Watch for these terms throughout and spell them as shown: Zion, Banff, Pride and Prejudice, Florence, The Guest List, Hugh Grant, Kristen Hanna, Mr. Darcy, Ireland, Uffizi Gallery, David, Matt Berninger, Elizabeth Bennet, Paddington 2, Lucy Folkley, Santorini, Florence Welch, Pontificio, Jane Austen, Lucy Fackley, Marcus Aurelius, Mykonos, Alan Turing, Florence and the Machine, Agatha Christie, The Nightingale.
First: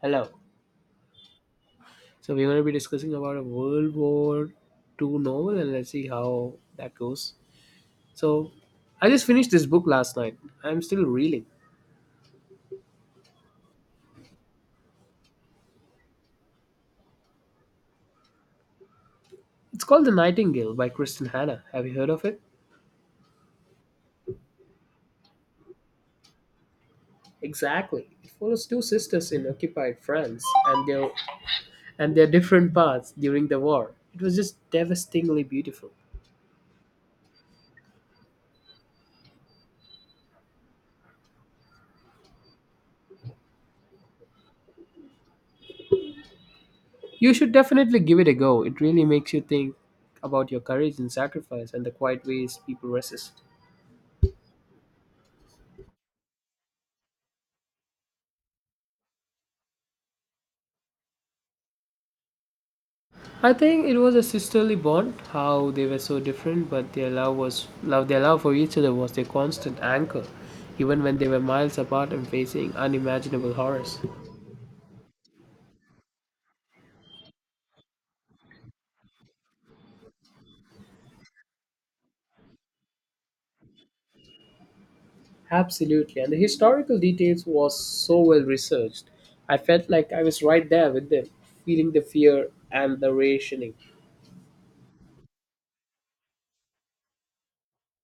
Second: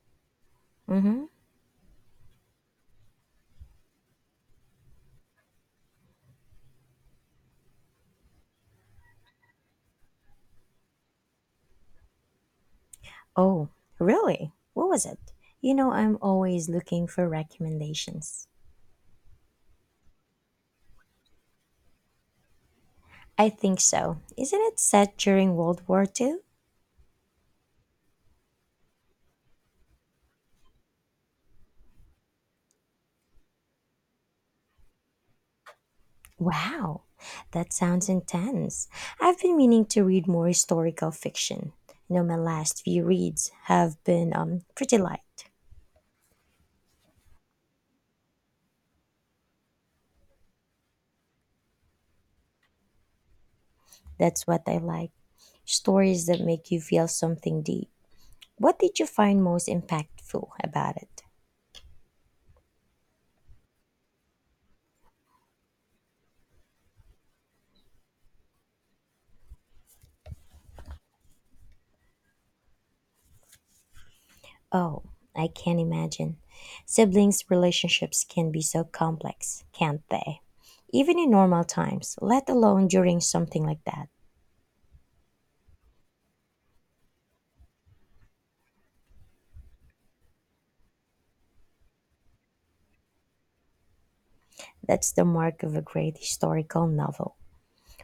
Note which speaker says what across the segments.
Speaker 1: Hello.
Speaker 2: Mm-hmm.
Speaker 1: So we're going to be discussing about a World War Two novel, and let's see how that goes. So I just finished this book last night. I'm still reeling.
Speaker 2: Oh, really? What was it? You know, I'm always looking for recommendations.
Speaker 1: It's called The Nightingale by Kristen Hanna. Have you heard of it?
Speaker 2: I think so. Isn't it set during World War Two?
Speaker 1: Exactly. It follows two sisters in occupied France and their different paths during the war. It was just devastatingly beautiful.
Speaker 2: Wow, that sounds intense. I've been meaning to read more historical fiction. You know, my last few reads have been pretty light.
Speaker 1: You should definitely give it a go. It really makes you think about your courage and sacrifice and the quiet ways people resist.
Speaker 2: That's what I like, stories that make you feel something deep. What did you find most impactful about it?
Speaker 1: I think it was a sisterly bond, how they were so different, but their love for each other was their constant anchor, even when they were miles apart and facing unimaginable horrors.
Speaker 2: Oh, I can imagine. Siblings' relationships can be so complex, can't they? Even in normal times, let alone during something like that.
Speaker 1: Absolutely, and the historical details was so well researched. I felt like I was right there with them, feeling the fear and the rationing.
Speaker 2: That's the mark of a great historical novel,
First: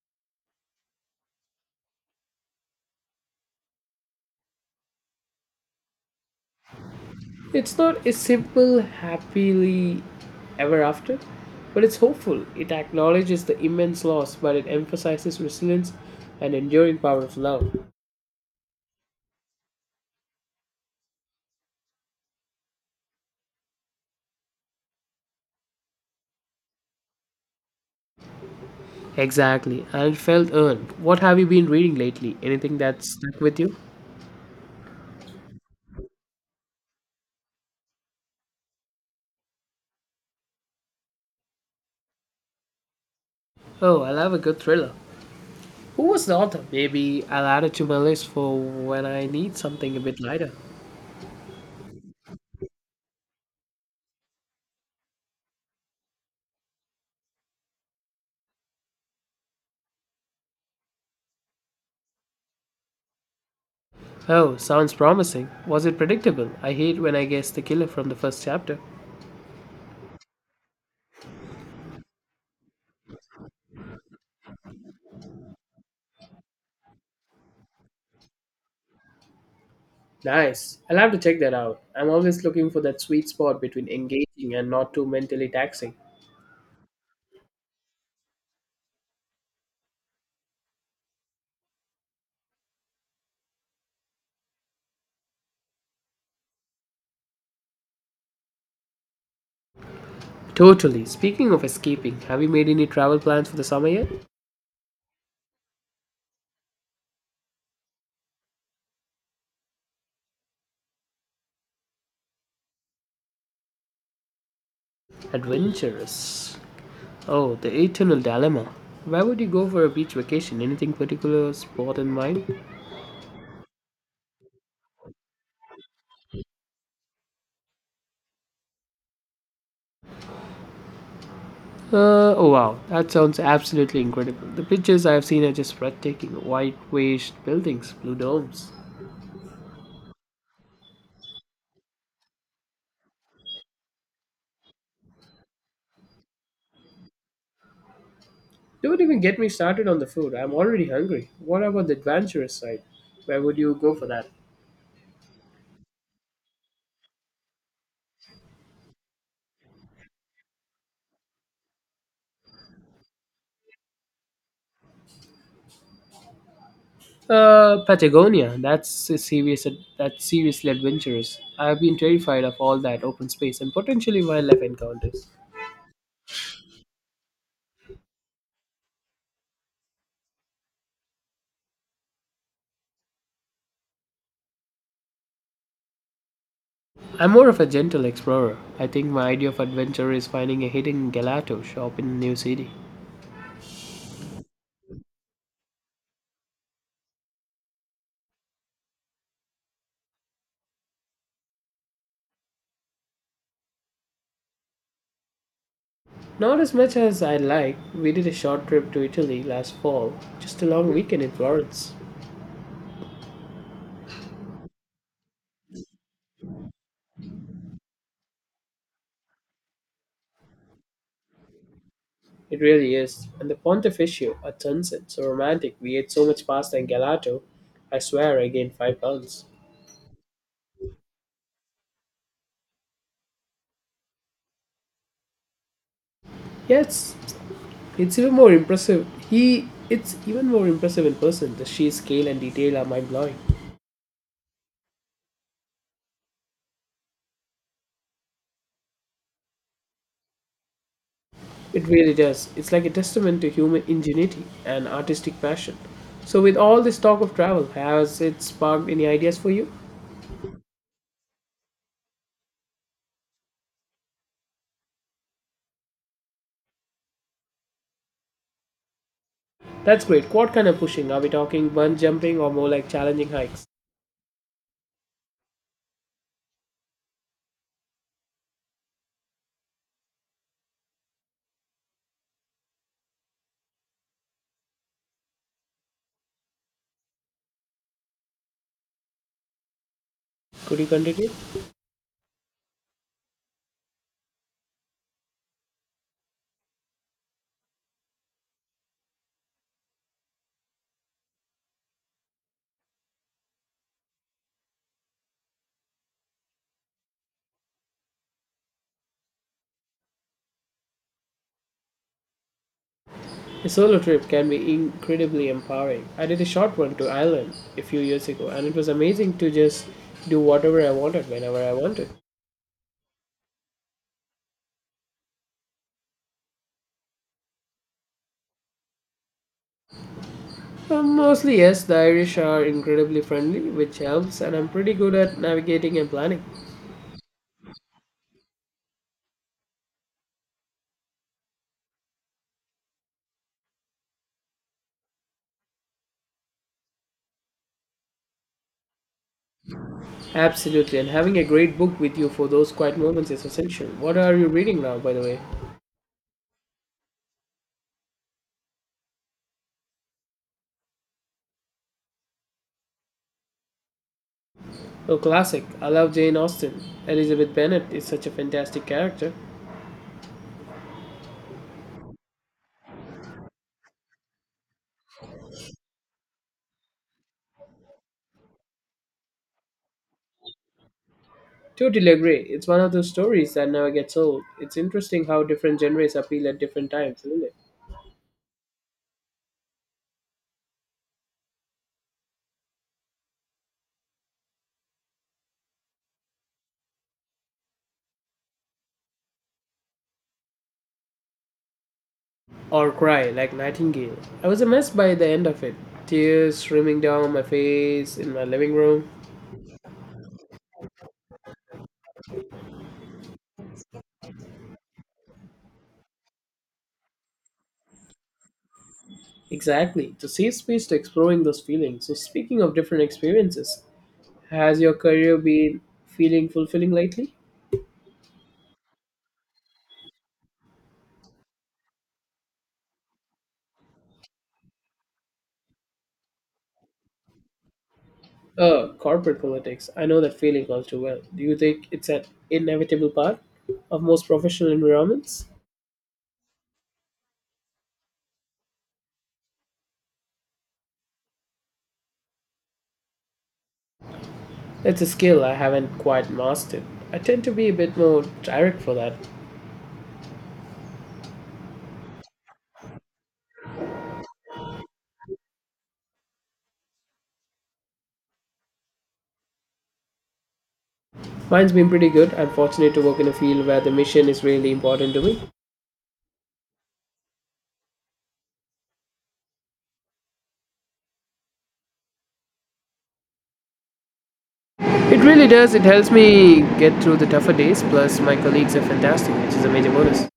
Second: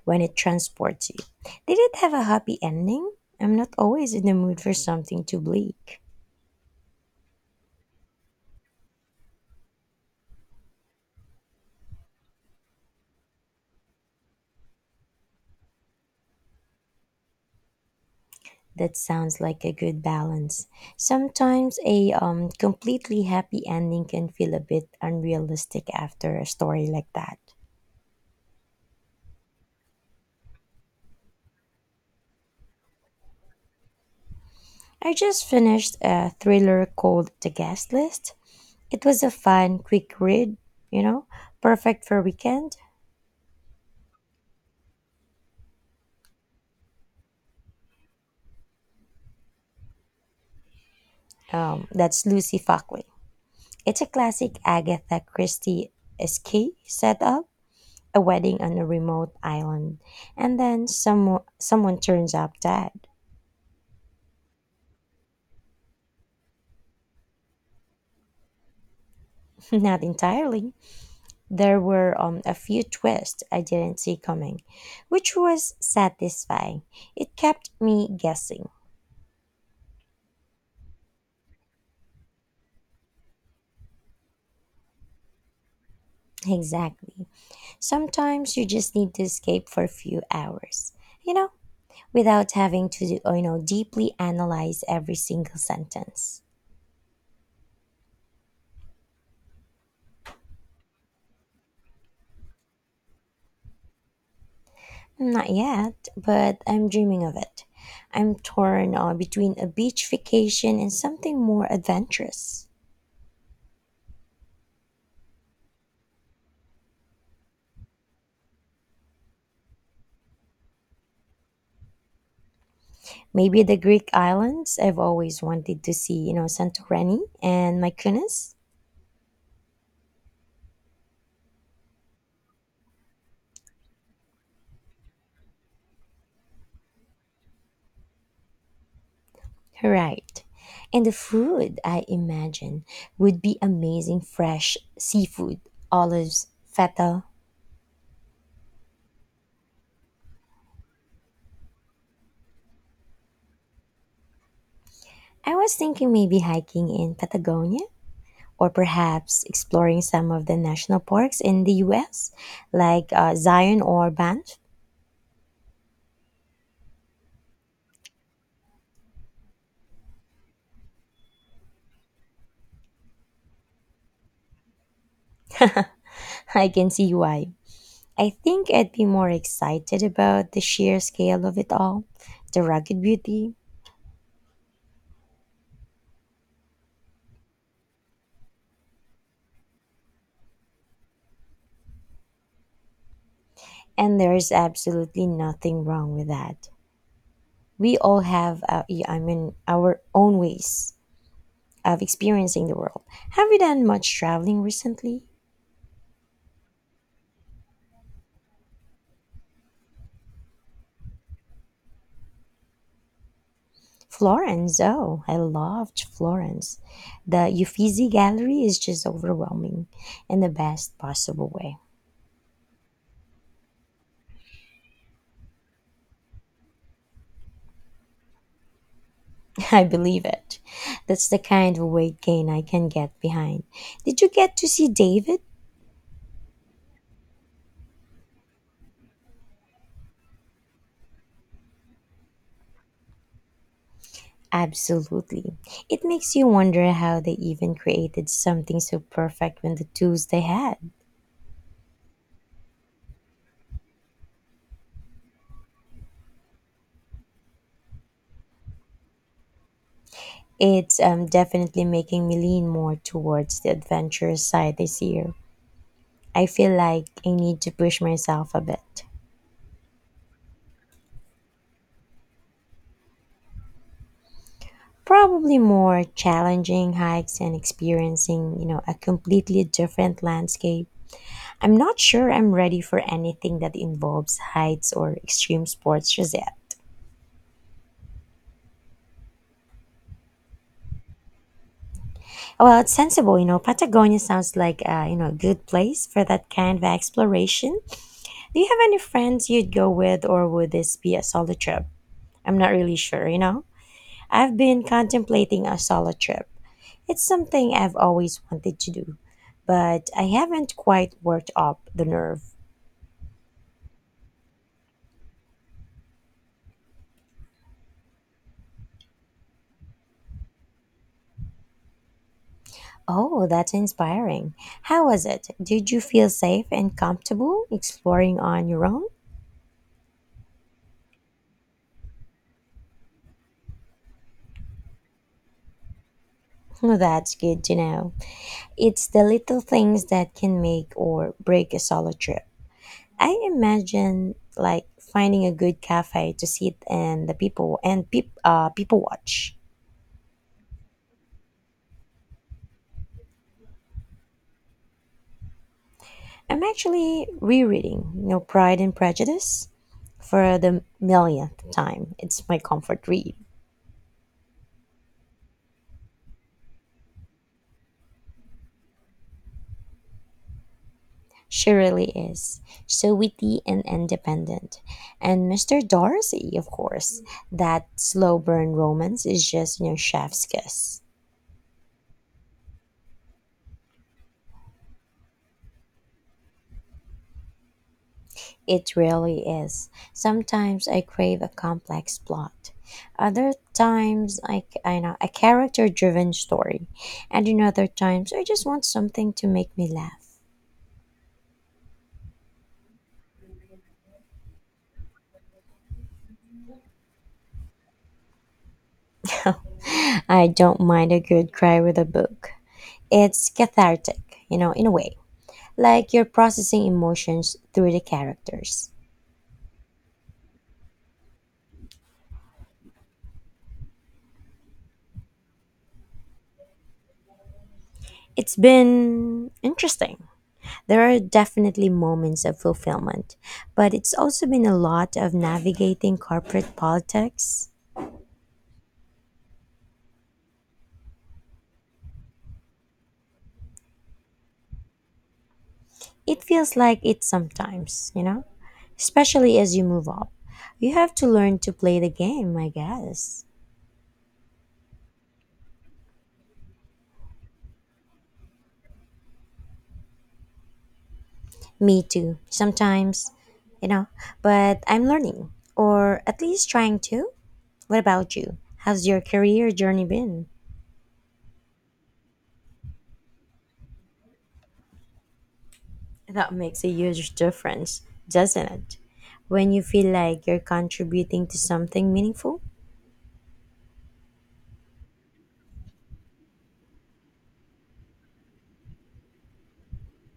Speaker 2: when it transports you. Did it have a happy ending? I'm not always in the mood for something too bleak.
Speaker 1: It's not a simple happily ever after, but it's hopeful. It acknowledges the immense loss, but it emphasizes resilience and enduring power of love.
Speaker 2: That sounds like a good balance. Sometimes a completely happy ending can feel a bit unrealistic after a story like that.
Speaker 1: Exactly, and it felt earned. What have you been reading lately? Anything that stuck with you?
Speaker 2: I just finished a thriller called The Guest List. It was a fun, quick read, you know, perfect for weekend.
Speaker 1: Oh, I love a good thriller. Who was the author? Maybe I'll add it to my list for when I need something a bit lighter.
Speaker 2: That's Lucy Fackley. It's a classic Agatha Christie escape setup, a wedding on a remote island, and then someone turns up dead.
Speaker 1: Oh, sounds promising. Was it predictable? I hate when I guess the killer from the first chapter.
Speaker 2: Not entirely. There were a few twists I didn't see coming, which was satisfying. It kept me guessing.
Speaker 1: Nice. I'll have to check that out. I'm always looking for that sweet spot between engaging and not too mentally taxing.
Speaker 2: Exactly. Sometimes you just need to escape for a few hours, you know, without having to, deeply analyze every single sentence.
Speaker 1: Totally. Speaking of escaping, have you made any travel plans for the summer yet?
Speaker 2: Not yet, but I'm dreaming of it. I'm torn between a beach vacation and something more adventurous.
Speaker 1: Adventurous. Oh, the eternal dilemma. Where would you go for a beach vacation? Anything particular spot in mind?
Speaker 2: Maybe the Greek islands I've always wanted to see, you know, Santorini and Mykonos.
Speaker 1: Oh wow, that sounds absolutely incredible. The pictures I've seen are just breathtaking. White washed buildings, blue domes.
Speaker 2: Right. And the food, I imagine, would be amazing, fresh seafood, olives, feta.
Speaker 1: Don't even get me started on the food. I'm already hungry. What about the adventurous side? Where would you go for that?
Speaker 2: I was thinking maybe hiking in Patagonia or perhaps exploring some of the national parks in the US, like Zion or Banff.
Speaker 1: Patagonia. That's a serious. That's seriously adventurous. I've been terrified of all that open space and potentially wildlife encounters.
Speaker 2: I can see why. I think I'd be more excited about the sheer scale of it all, the rugged beauty,
Speaker 1: I'm more of a gentle explorer. I think my idea of adventure is finding a hidden gelato shop in a new city.
Speaker 2: and there's absolutely nothing wrong with that. We all have, our own ways of experiencing the world. Have you done much traveling recently?
Speaker 1: Not as much as I'd like. We did a short trip to Italy last fall, just a long weekend in Florence.
Speaker 2: Florence, oh, I loved Florence. The Uffizi Gallery is just overwhelming in the best possible way.
Speaker 1: It really is. And the Pontificio at sunset, so romantic. We ate so much pasta and gelato. I swear I gained 5 pounds.
Speaker 2: I believe it. That's the kind of weight gain I can get behind. Did you get to see David?
Speaker 1: Yes, it's even more impressive in person. The sheer scale and detail are mind blowing.
Speaker 2: Absolutely. It makes you wonder how they even created something so perfect when the tools they had.
Speaker 1: It really does. It's like a testament to human ingenuity and artistic passion. So, with all this talk of travel, has it sparked any ideas for you?
Speaker 2: It's definitely making me lean more towards the adventurous side this year. I feel like I need to push myself a bit.
Speaker 1: That's great. What kind of pushing? Are we talking bungee jumping or more like challenging hikes?
Speaker 2: Probably more challenging hikes and experiencing, you know, a completely different landscape. I'm not sure I'm ready for anything that involves heights or extreme sports just yet.
Speaker 1: Could you continue?
Speaker 2: Well, it's sensible, you know. Patagonia sounds like a, you know, good place for that kind of exploration. Do you have any friends you'd go with, or would this be a solo trip? I'm not really sure, you know. I've been contemplating a solo trip. It's something I've always wanted to do, but I haven't quite worked up the nerve.
Speaker 1: A solo trip can be incredibly empowering. I did a short one to Ireland a few years ago, and it was amazing to just do whatever I wanted whenever I wanted.
Speaker 2: Oh, that's inspiring. How was it? Did you feel safe and comfortable exploring on your own?
Speaker 1: Mostly, yes, the Irish are incredibly friendly, which helps, and I'm pretty good at navigating and planning.
Speaker 2: Well, that's good to know. It's the little things that can make or break a solo trip. I imagine, like finding a good cafe to sit and the people and people watch.
Speaker 1: Absolutely, and having a great book with you for those quiet moments is essential. What are you reading now, by the way?
Speaker 2: I'm actually rereading, you know, Pride and Prejudice for the millionth time. It's my comfort read.
Speaker 1: Oh, classic. I love Jane Austen. Elizabeth Bennet is such a fantastic character.
Speaker 2: She really is. So witty and independent. And Mr. Darcy, of course, that slow burn romance is just, you know, chef's kiss.
Speaker 1: Totally agree. It's one of those stories that never gets old. It's interesting how different genres appeal at different times, isn't it?
Speaker 2: It really is. Sometimes I crave a complex plot. Other times, I know, a character driven story. And in other times, I just want something to make me laugh.
Speaker 1: Or Cry, like Nightingale. I was a mess by the end of it. Tears streaming down my face in my living room.
Speaker 2: I don't mind a good cry with a book. It's cathartic, you know, in a way, like you're processing emotions through the characters.
Speaker 1: Exactly, it's a safe space to exploring those feelings. So, speaking of different experiences, has your career been feeling fulfilling lately?
Speaker 2: It's been interesting. There are definitely moments of fulfillment, but it's also been a lot of navigating corporate politics.
Speaker 1: Oh, corporate politics. I know that feeling all too well. Do you think it's an inevitable part of most professional environments?
Speaker 2: It feels like it sometimes, you know, especially as you move up. You have to learn to play the game, I guess.
Speaker 1: It's a skill I haven't quite mastered. I tend to be a bit more direct for that.
Speaker 2: Me too, sometimes, you know, but I'm learning, or at least trying to. What about you? How's your career journey been?
Speaker 1: Mine's been pretty good. I'm fortunate to work in a field where the mission is really important to me.
Speaker 2: That makes a huge difference, doesn't it? When you feel like you're contributing to something meaningful,
Speaker 1: It really does. It helps me get through the tougher days. Plus, my colleagues are fantastic, which is a major bonus.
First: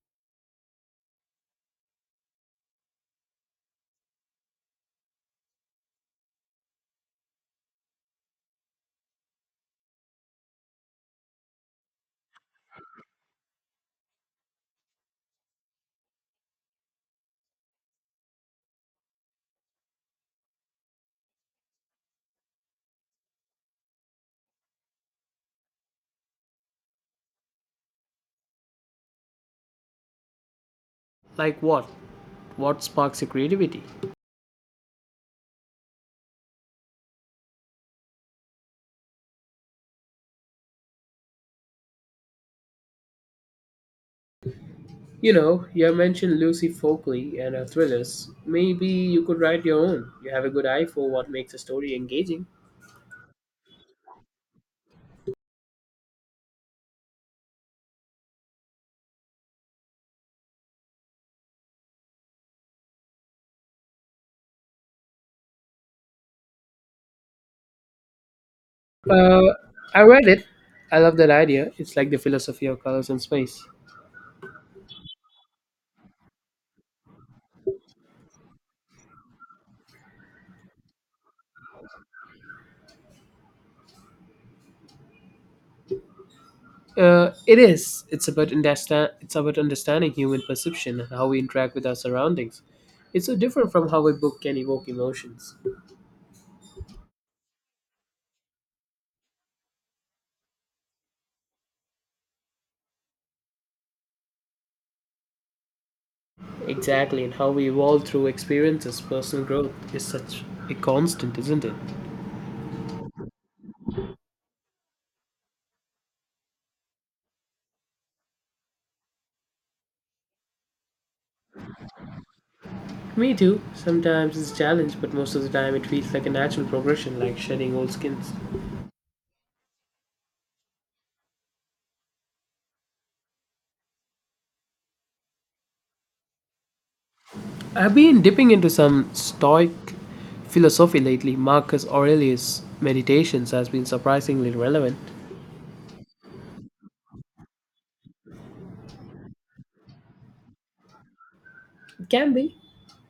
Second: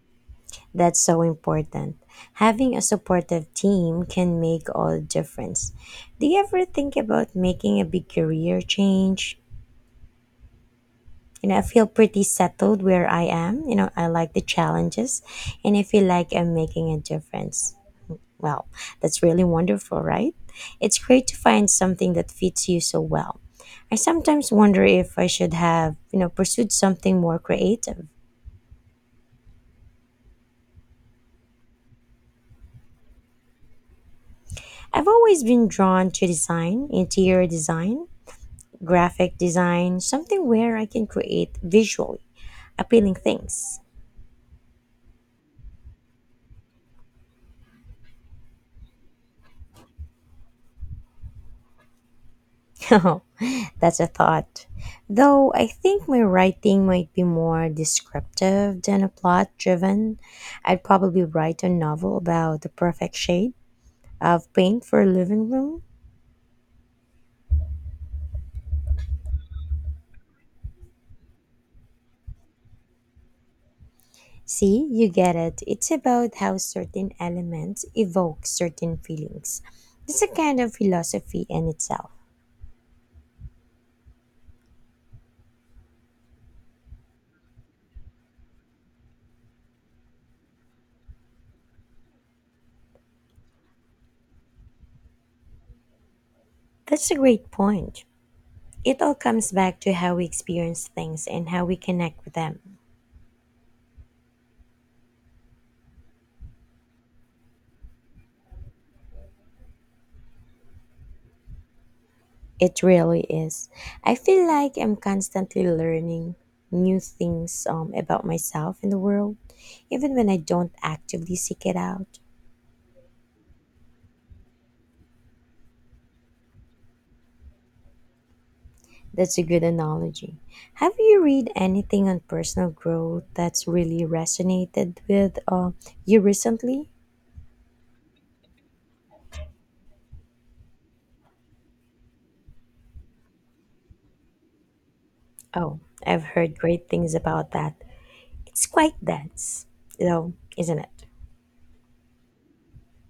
Speaker 2: that's so important. Having a supportive team can make all the difference. Do you ever think about making a big career change? You know, I feel pretty settled where I am. You know, I like the challenges and I feel like I'm making a difference. Well, that's really wonderful, right? It's great to find something that fits you so well. I sometimes wonder if I should have, you know, pursued something more creative.
Speaker 1: Like what? What sparks your creativity?
Speaker 2: I've always been drawn to design, interior design, graphic design, something where I can create visually appealing things.
Speaker 1: You know, you mentioned Lucy Folkley and her thrillers. Maybe you could write your own. You have a good eye for what makes a story engaging.
Speaker 2: That's a thought. Though I think my writing might be more descriptive than a plot driven. I'd probably write a novel about the perfect shade of paint for living room.
Speaker 1: Uh, I read it. I love that idea. It's like the philosophy of colors and space.
Speaker 2: See, you get it. It's about how certain elements evoke certain feelings. It's a kind of philosophy in itself.
Speaker 1: It is. It's about understanding human perception and how we interact with our surroundings. It's so different from how a book can evoke emotions.
Speaker 2: That's a great point. It all comes back to how we experience things and how we connect with them.
Speaker 1: Exactly, and how we evolve through experiences. Personal growth is such a constant, isn't it?
Speaker 2: It really is. I feel like I'm constantly learning new things about myself and the world, even when I don't actively seek it out.
Speaker 1: Me too. Sometimes it's a challenge, but most of the time it feels like a natural progression, like shedding old skins.
Speaker 2: That's a good analogy. Have you read anything on personal growth that's really resonated with you recently?
Speaker 1: I've been dipping into some Stoic philosophy lately. Marcus Aurelius' meditations has been surprisingly relevant.
Speaker 2: Oh, I've heard great things about that. It's quite dense, though, isn't it?
Speaker 1: It can be,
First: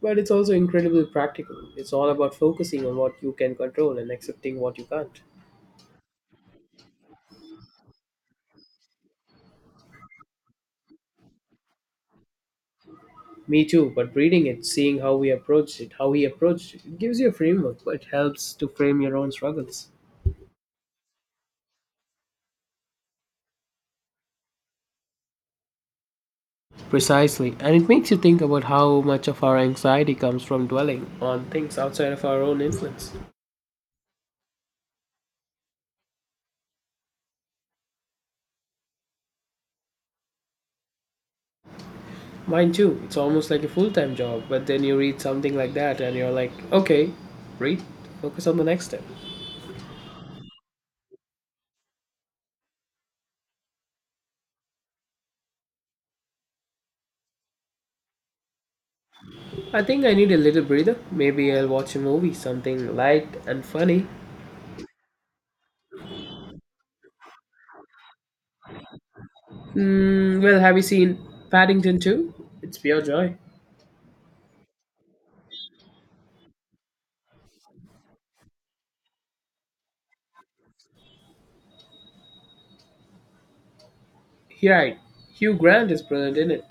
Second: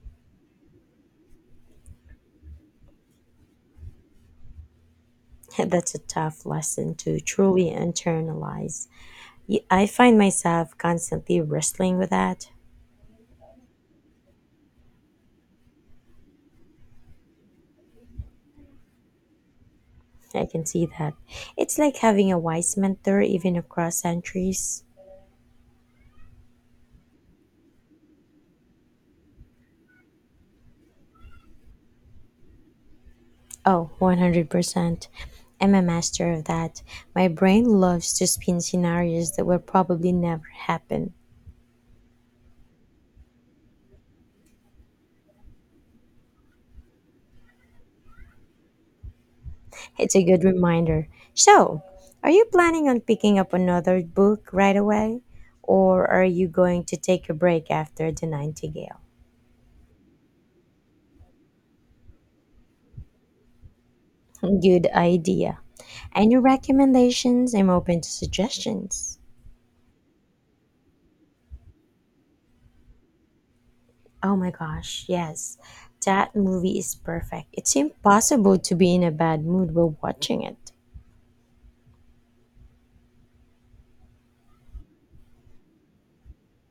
Speaker 1: but it's also incredibly practical. It's all about focusing on what you can control and accepting what you can't.
Speaker 2: That's a tough lesson to truly internalize. I find myself constantly wrestling with that.
Speaker 1: Me too, but reading it, seeing how we approached it, how he approached it, it gives you a framework, but it helps to frame your own struggles.
Speaker 2: I can see that. It's like having a wise mentor even across centuries.
Speaker 1: Precisely, and it makes you think about how much of our anxiety comes from dwelling on things outside of our own influence.
Speaker 2: Oh, 100%. I'm a master of that. My brain loves to spin scenarios that will probably never happen.
Speaker 1: Mine too, it's almost like a full time job, but then you read something like that and you're like, okay, read, focus on the next step.
Speaker 2: It's a good reminder. So, are you planning on picking up another book right away? Or are you going to take a break after The Nightingale?
Speaker 1: I think I need a little breather. Maybe I'll watch a movie, something light and funny.
Speaker 2: Good idea. Any recommendations? I'm open to suggestions.
Speaker 1: Well, have you seen Paddington 2? It's pure joy.
Speaker 2: Oh my gosh, yes. That movie is perfect. It's impossible to be in a bad mood while watching it.
Speaker 1: Right, Hugh Grant is brilliant in it.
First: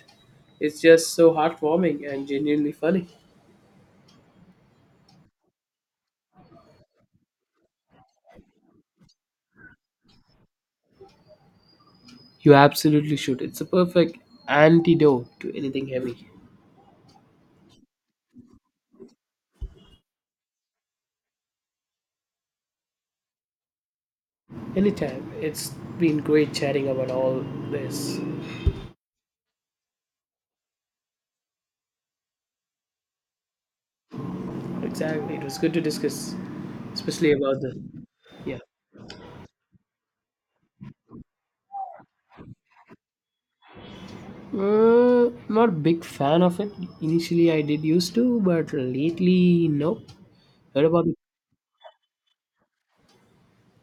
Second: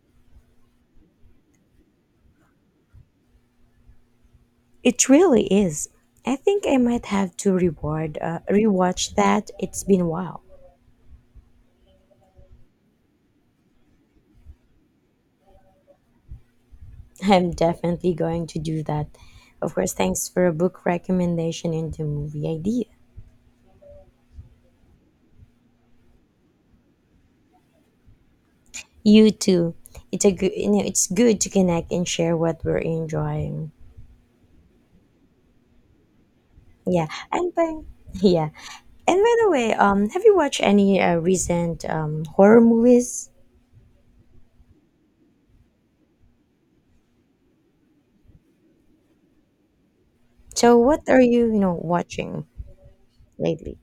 Speaker 1: It's just so heartwarming and genuinely funny.
Speaker 2: It really is. I think I might have to reward rewatch that. It's been a while.
Speaker 1: You absolutely should. It's a perfect antidote to anything heavy.
Speaker 2: I'm definitely going to do that. Of course, thanks for a book recommendation and the movie idea.
Speaker 1: Anytime. It's been great chatting about all this.
Speaker 2: You too. It's a it's good to connect and share what we're enjoying.
Speaker 1: Exactly. It was good to discuss,
Speaker 2: Yeah,
Speaker 1: especially
Speaker 2: and
Speaker 1: about the.
Speaker 2: by yeah,
Speaker 1: Yeah.
Speaker 2: and by the way, have you watched any recent horror movies?
Speaker 1: Not big fan of it. Initially, I did used to, but lately, no.
Speaker 2: So,
Speaker 1: Heard about
Speaker 2: what
Speaker 1: it.
Speaker 2: are you, you know, watching lately?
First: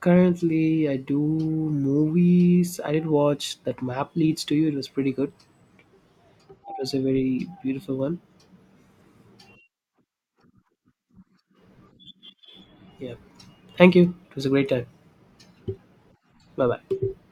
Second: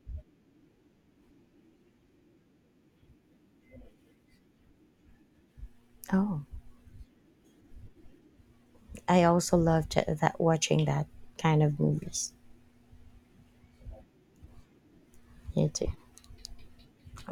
Speaker 1: Currently, I do movies. I did watch that map leads to you. It was pretty good.
Speaker 2: Oh.
Speaker 1: It was a very beautiful one.
Speaker 2: I also loved that watching that kind of movies.
Speaker 1: Yeah. Thank you. It was a great time.
Speaker 2: You too.
Speaker 1: Bye bye.